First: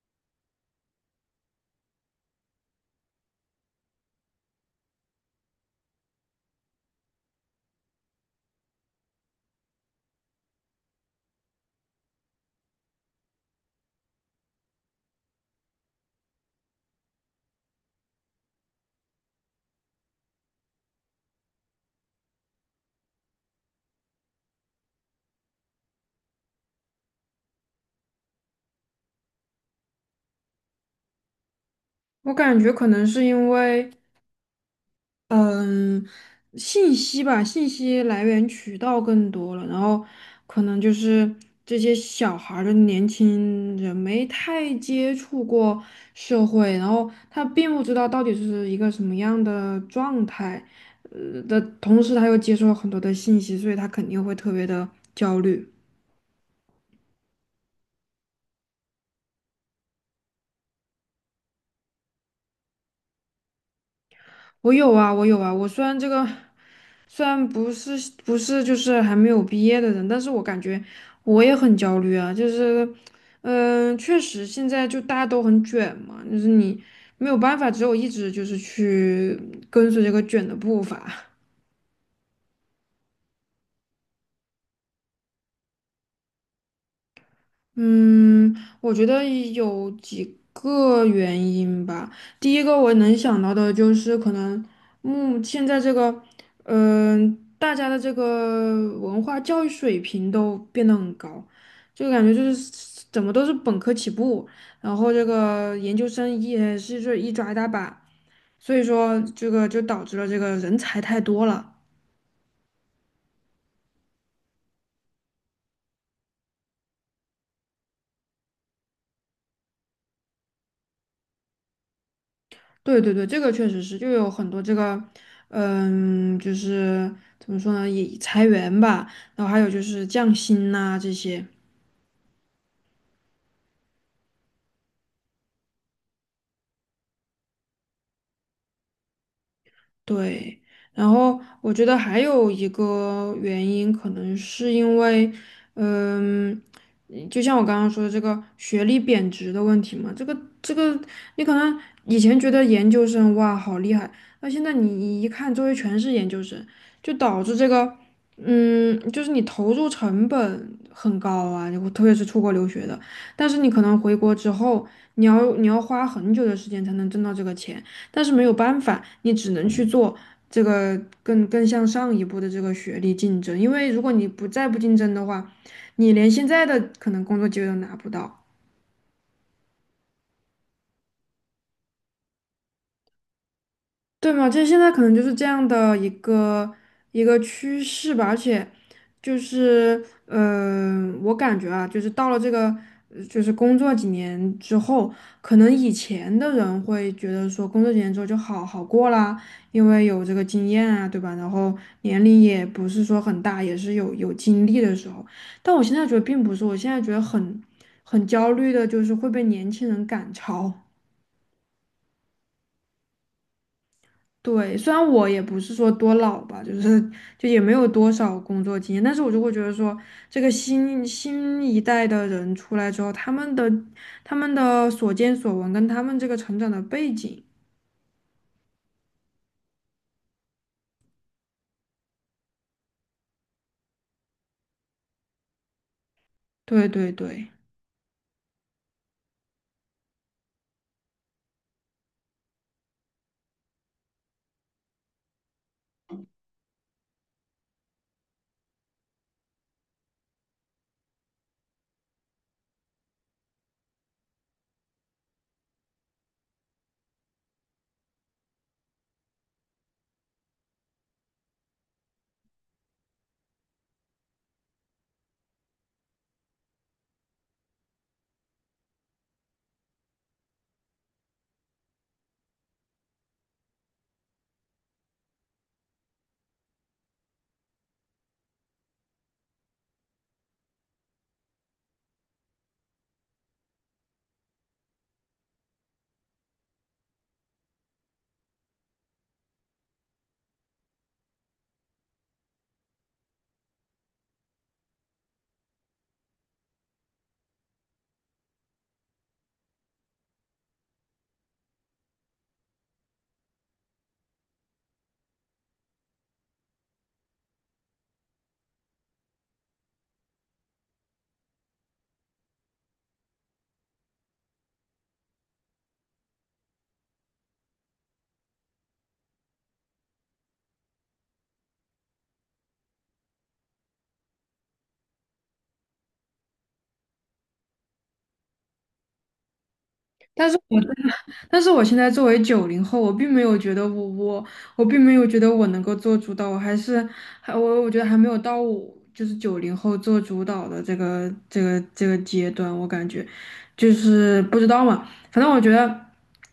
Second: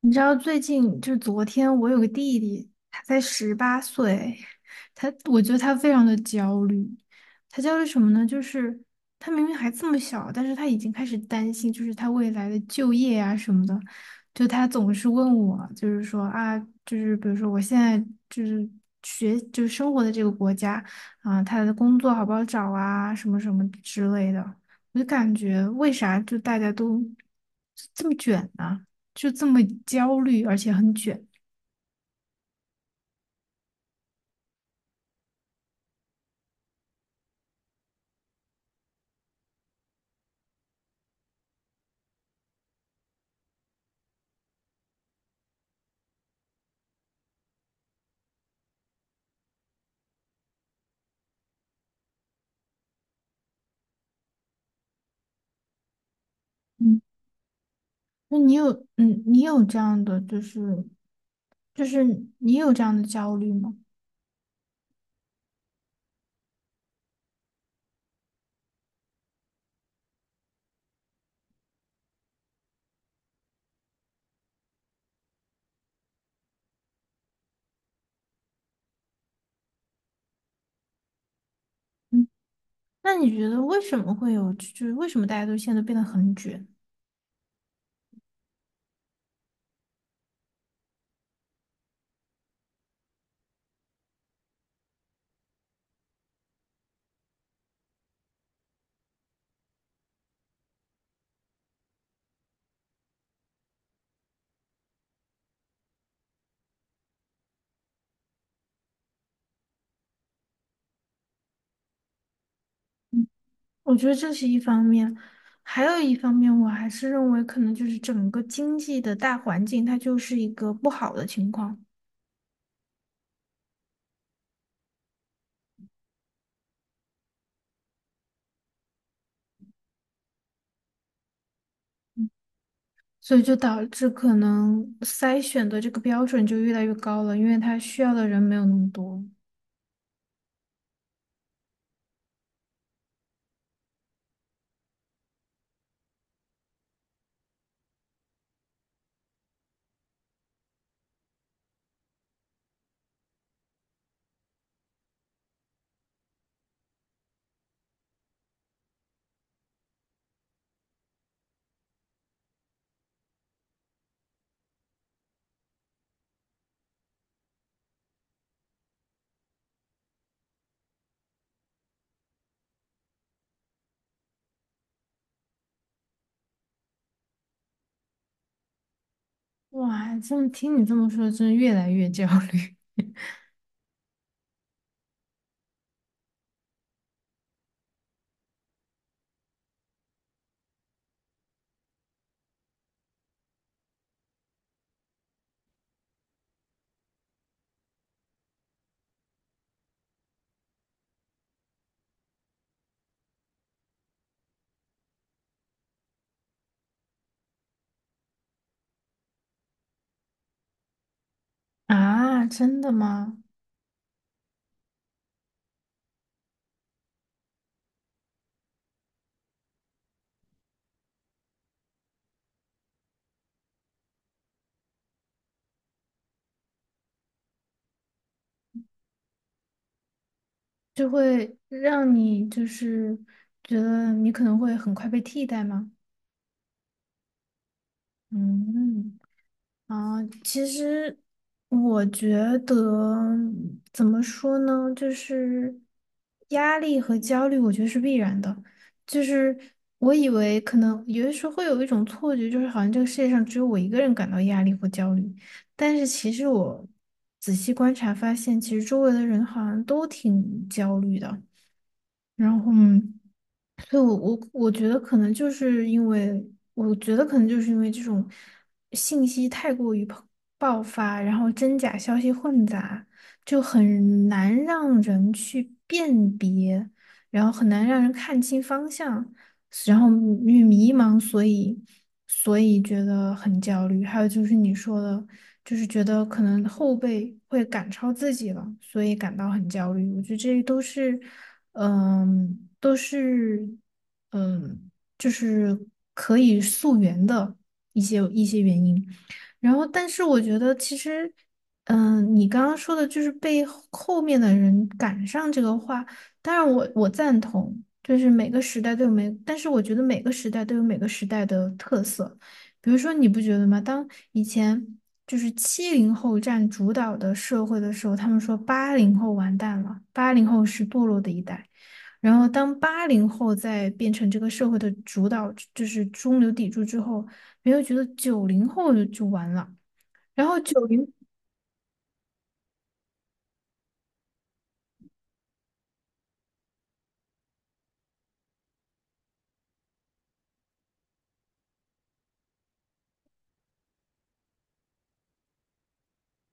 你知道最近就是昨天，我有个弟弟，他才18岁，我觉得他非常的焦虑。他焦虑什么呢？就是他明明还这么小，但是他已经开始担心，就是他未来的就业啊什么的。就他总是问我，就是说啊，就是比如说我现在就是学就是生活的这个国家啊，他的工作好不好找啊，什么什么之类的。我就感觉为啥就大家都这么卷呢、就这么焦虑，而且很卷。我感觉可能是因为，嗯，信息吧，信息来源渠道更多了，然后可能就是这些小孩儿的年轻人没太接触过社会，然后他并不知道到底是一个什么样的状态，的同时他又接受了很多的信息，所以他肯定会特别的焦虑。嗯，那你有，嗯，你有这样的，就是，就是你有这样的焦虑吗？我有啊，我有啊。我虽然虽然不是不是就是还没有毕业的人，但是我感觉我也很焦虑啊。就是，确实现在就大家都很卷嘛，就是你没有办法，只有一直就是去跟随这个卷的步伐。嗯那你觉得为什么会有，就是为什么大家都现在都变得很卷？嗯，我觉得有几个原因吧。第一个我能想到的就是可能，现在这个，大家的这个文化教育水平都变得很高，就感觉就是怎么都是本科起步，然后这个研究生也是这一抓一大把，所以说这个就导致了这个人才太多了。我觉得这是一方面，还有一方面，我还是认为可能就是整个经济的大环境，它就是一个不好的情况。对对对，这个确实是，就有很多这个，就是怎么说呢，也裁员吧，然后还有就是降薪呐、这些。嗯所以就导致可能筛选的这个标准就越来越高了，因为它需要的人没有那么多。对，然后我觉得还有一个原因，可能是因为，嗯，就像我刚刚说的这个学历贬值的问题嘛，这个，你可能以前觉得研究生哇好厉害，那现在你一看周围全是研究生，就导致这个，就是你投入成本很高啊，你特别是出国留学的，但是你可能回国之后，你要花很久的时间才能挣到这个钱。但是没有办法，你只能去做这个更向上一步的这个学历竞争，因为如果你不再不竞争的话，你连现在的可能工作机会都拿不到。哇，这么听你这么说，真越来越焦虑。 对嘛，就现在可能就是这样的一个趋势吧，而且就是我感觉啊，就是到了这个就是工作几年之后，可能以前的人会觉得说工作几年之后就好好过啦，因为有这个经验啊，对吧？然后年龄也不是说很大，也是有经历的时候。但我现在觉得并不是，我现在觉得很焦虑的，就是会被年轻人赶超。啊！真的吗？对，虽然我也不是说多老吧，就是也没有多少工作经验，但是我就会觉得说，这个新一代的人出来之后，他们的所见所闻跟他们这个成长的背景，就会让你就是觉得你可能会很快被替代吗？对对对。嗯。啊，其实我觉得怎么说呢，就是压力和焦虑，我觉得是必然的。就是我以为可能有的时候会有一种错觉，就是好像这个世界上只有我一个人感到压力或焦虑，但是其实我仔细观察发现，其实周围的人好像都挺焦虑的。然后。嗯所以我觉得可能就是因为这种信息太过于爆发，然后真假消息混杂，就很难让人去辨别，然后很难让人看清方向。然后因为迷茫，所以觉得很焦虑。还有就是你说的，就是觉得可能后辈会赶超自己了，所以感到很焦虑。我觉得这都是，嗯，都是，嗯，就是可以溯源的一些原因。然后，但是我觉得其实。你刚刚说的就是被后面的人赶上这个话当然我赞同，就是每个时代都有每，但是我觉得每个时代都有每个时代的特色。比如说，你不觉得吗？当以前就是70后占主导的社会的时候，他们说八零后完蛋了，八零后是堕落的一代。然后，当八零后在变成这个社会的主导，就是中流砥柱之后，没有觉得九零后就完了。然但是后九我零。但是我现在作为九零后，我并没有觉得我能够做主导，我觉得还没有到我就是九零后做主导的这个阶段，我感觉就是不知道嘛，反正我觉得。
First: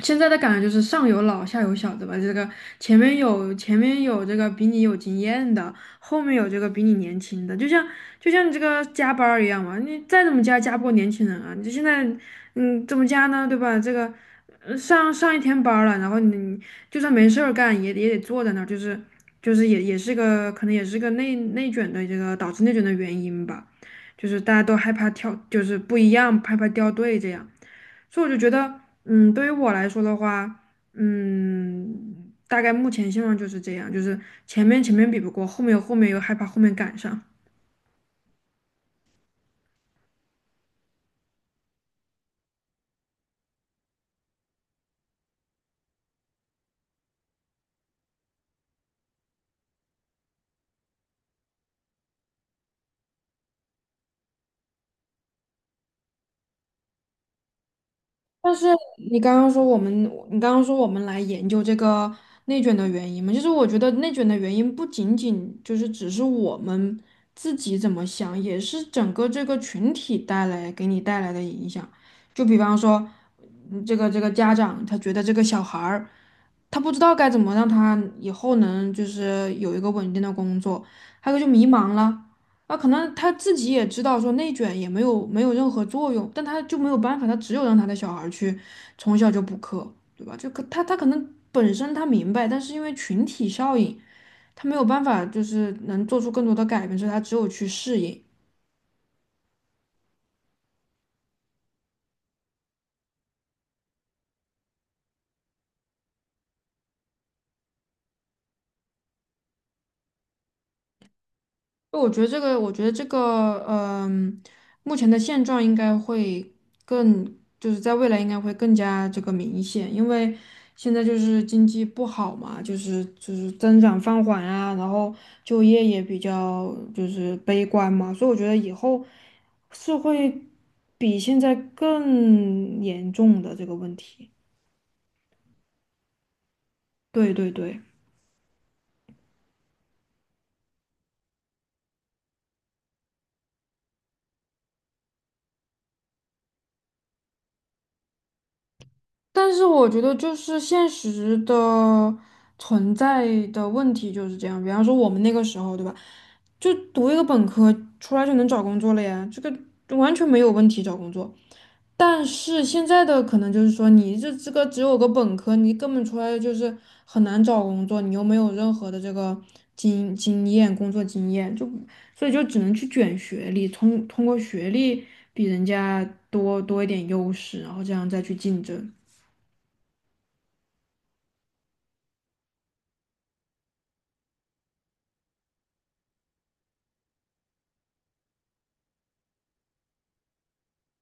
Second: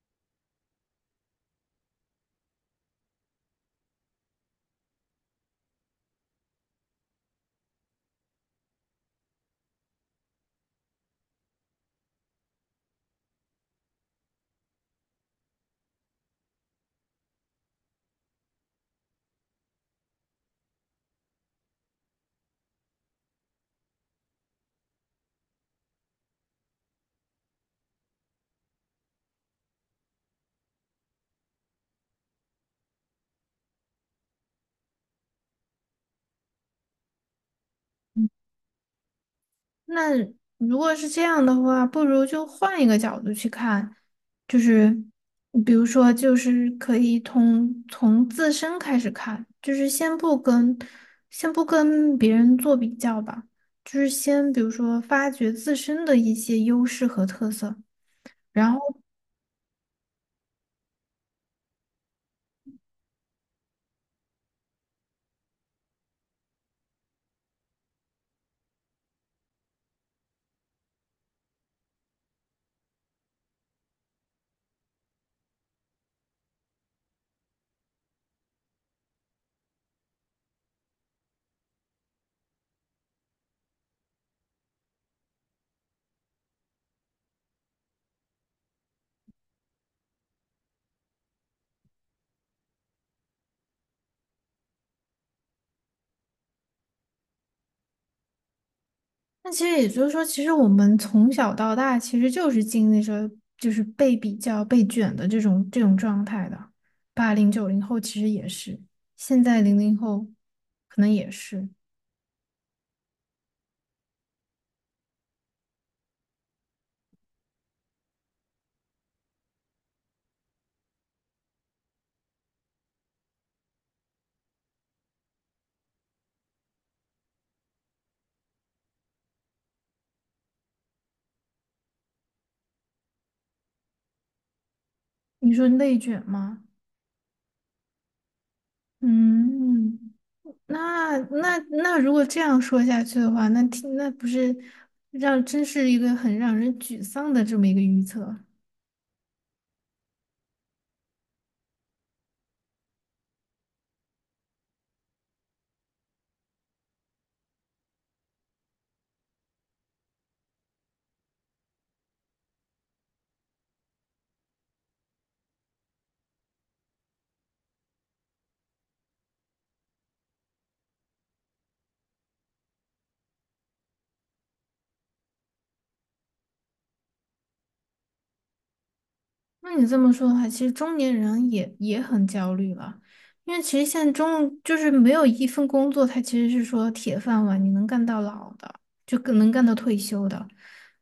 现在的感觉就是上有老下有小，的吧？这个前面有这个比你有经验的，后面有这个比你年轻的，就像你这个加班儿一样嘛，你再怎么加不过年轻人啊！你这现在怎么加呢？对吧？这个上一天班儿了，然后你就算没事儿干，也得坐在那儿，就是也是个可能也是个内卷的这个导致内卷的原因吧，就是大家都害怕跳，就是不一样，害怕掉队这样，所以我就觉得，对于我来说的话，大概目前现状就是这样，就是前面比不过，后面又害怕后面赶上。那如果是这样的话，不如就换一个角度去看，就是比如说，就是可以从自身开始看，就是先不跟别人做比较吧，就是先比如说发掘自身的一些优势和特色，但是然后。你刚刚说我们，你刚刚说我们来研究这个内卷的原因嘛，就是我觉得内卷的原因不仅仅就是只是我们自己怎么想，也是整个这个群体给你带来的影响。就比方说，这个家长他觉得这个小孩儿，他不知道该怎么让他以后能就是有一个稳定的工作，还有就迷茫了。啊，可能他自己也知道说内卷也没有任何作用，但他就没有办法，他只有让他的小孩儿去从小就补课，对吧？就可他可能本身他明白，但是因为群体效应，他没有办法就是能做出更多的改变，所以他只有去适应。那其实也就是说，其实我们从小到大其实就是经历着就是被比较、被卷的这种状态的。80、90后其实也是，现在00后可能也是。我觉得这个，目前的现状应该会更，就是在未来应该会更加这个明显，因为现在就是经济不好嘛，就是增长放缓啊，然后就业也比较就是悲观嘛，所以我觉得以后是会比现在更严重的这个问题。你说内卷吗？对对对。嗯，那如果这样说下去的话，那听那不是让真是一个很让人沮丧的这么一个预测。但是我觉得就是现实的存在的问题就是这样，比方说我们那个时候，对吧？就读一个本科出来就能找工作了呀，这个完全没有问题找工作。但是现在的可能就是说，你这个只有个本科，你根本出来就是很难找工作，你又没有任何的这个经验、工作经验，就所以就只能去卷学历，通过学历比人家多一点优势，然后这样再去竞争。那你这么说的话，其实中年人也很焦虑了，因为其实现在中就是没有一份工作，他其实是说铁饭碗，你能干到老的，就更能干到退休的。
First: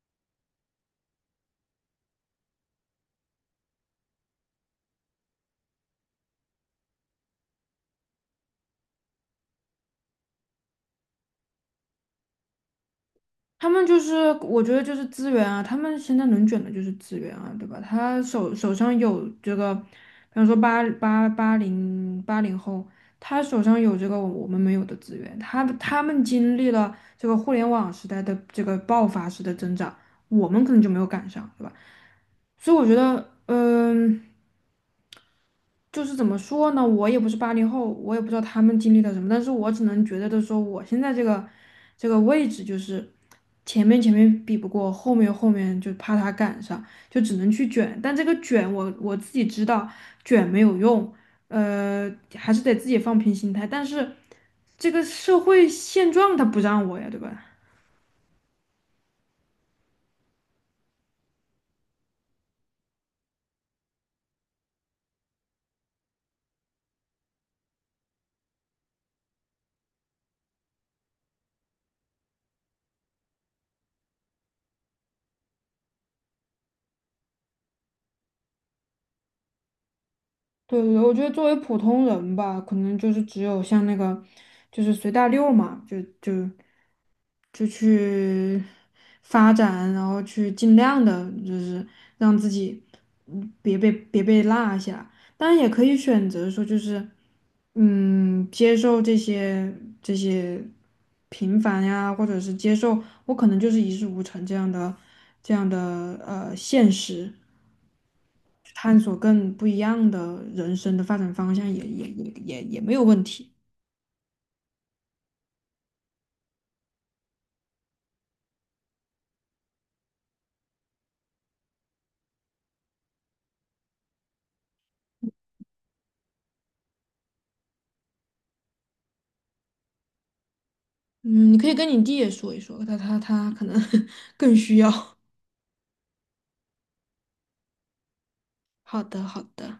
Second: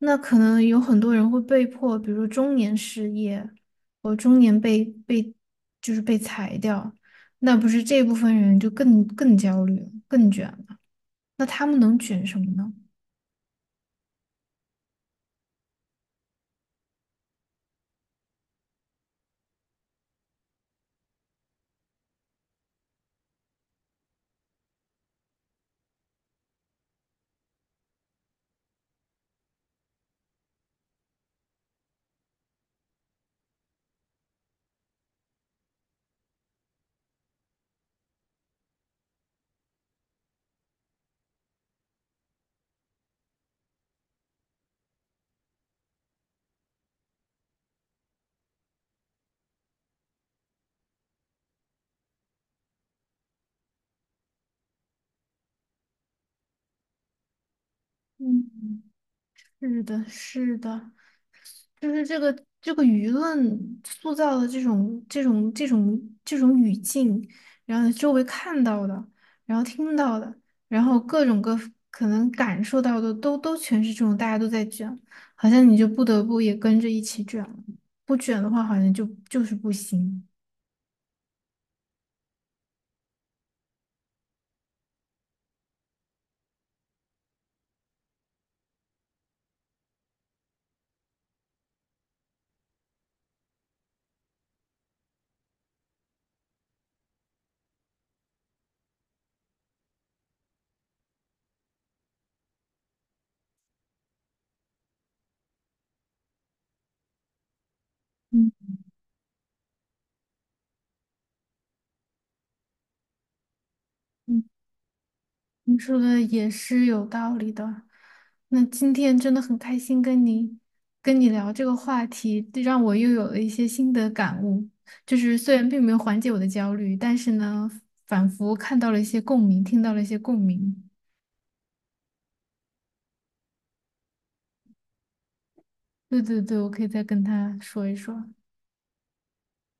那可能有很多人会被迫，比如说中年失业，或中年被被就是被裁掉，那不是这部分人就更焦虑，更卷了。那他们能卷什么呢？他们就是，我觉得就是资源啊，他们现在能卷的就是资源啊，对吧？他手上有这个，比方说八零后，他手上有这个我们没有的资源，他们经历了这个互联网时代的这个爆发式的增长，我们可能就没有赶上，对吧？所以我觉得，就是怎么说呢？我也不是八零后，我也不知道他们经历了什么，但是我只能觉得的说，我现在这个位置，就是前面比不过，后面就怕他赶上，就只能去卷。但这个卷我自己知道卷没有用，呃，还是得自己放平心态。但是这个社会现状他不让我呀，对吧？嗯。是的，是的，就是这个舆论塑造的这种语境，然后周围看到的，然后听到的，然后各种各可能感受到的都全是这种，大家都在卷，好像你就不得不也跟着一起卷了。不卷的话好像就是不行。对对对我觉得作为普通人吧，可能就是只有像那个，就是随大溜嘛，就去发展，然后去尽量的，就是让自己别被落下。当然也可以选择说，就是接受这些平凡呀，或者是接受我可能就是一事无成这样的现实。嗯探索更不一样的人生的发展方向也没有问题。嗯。你说的也是有道理的。那今天真的很开心跟你聊这个话题，这让我又有了一些新的感悟。就是虽然并没有缓解我的焦虑，但是呢，仿佛看到了一些共鸣，听到了一些共鸣。嗯，你可以跟你弟也说一说，他可能 更需要。对对对，我可以再跟他说一说。好的，好的。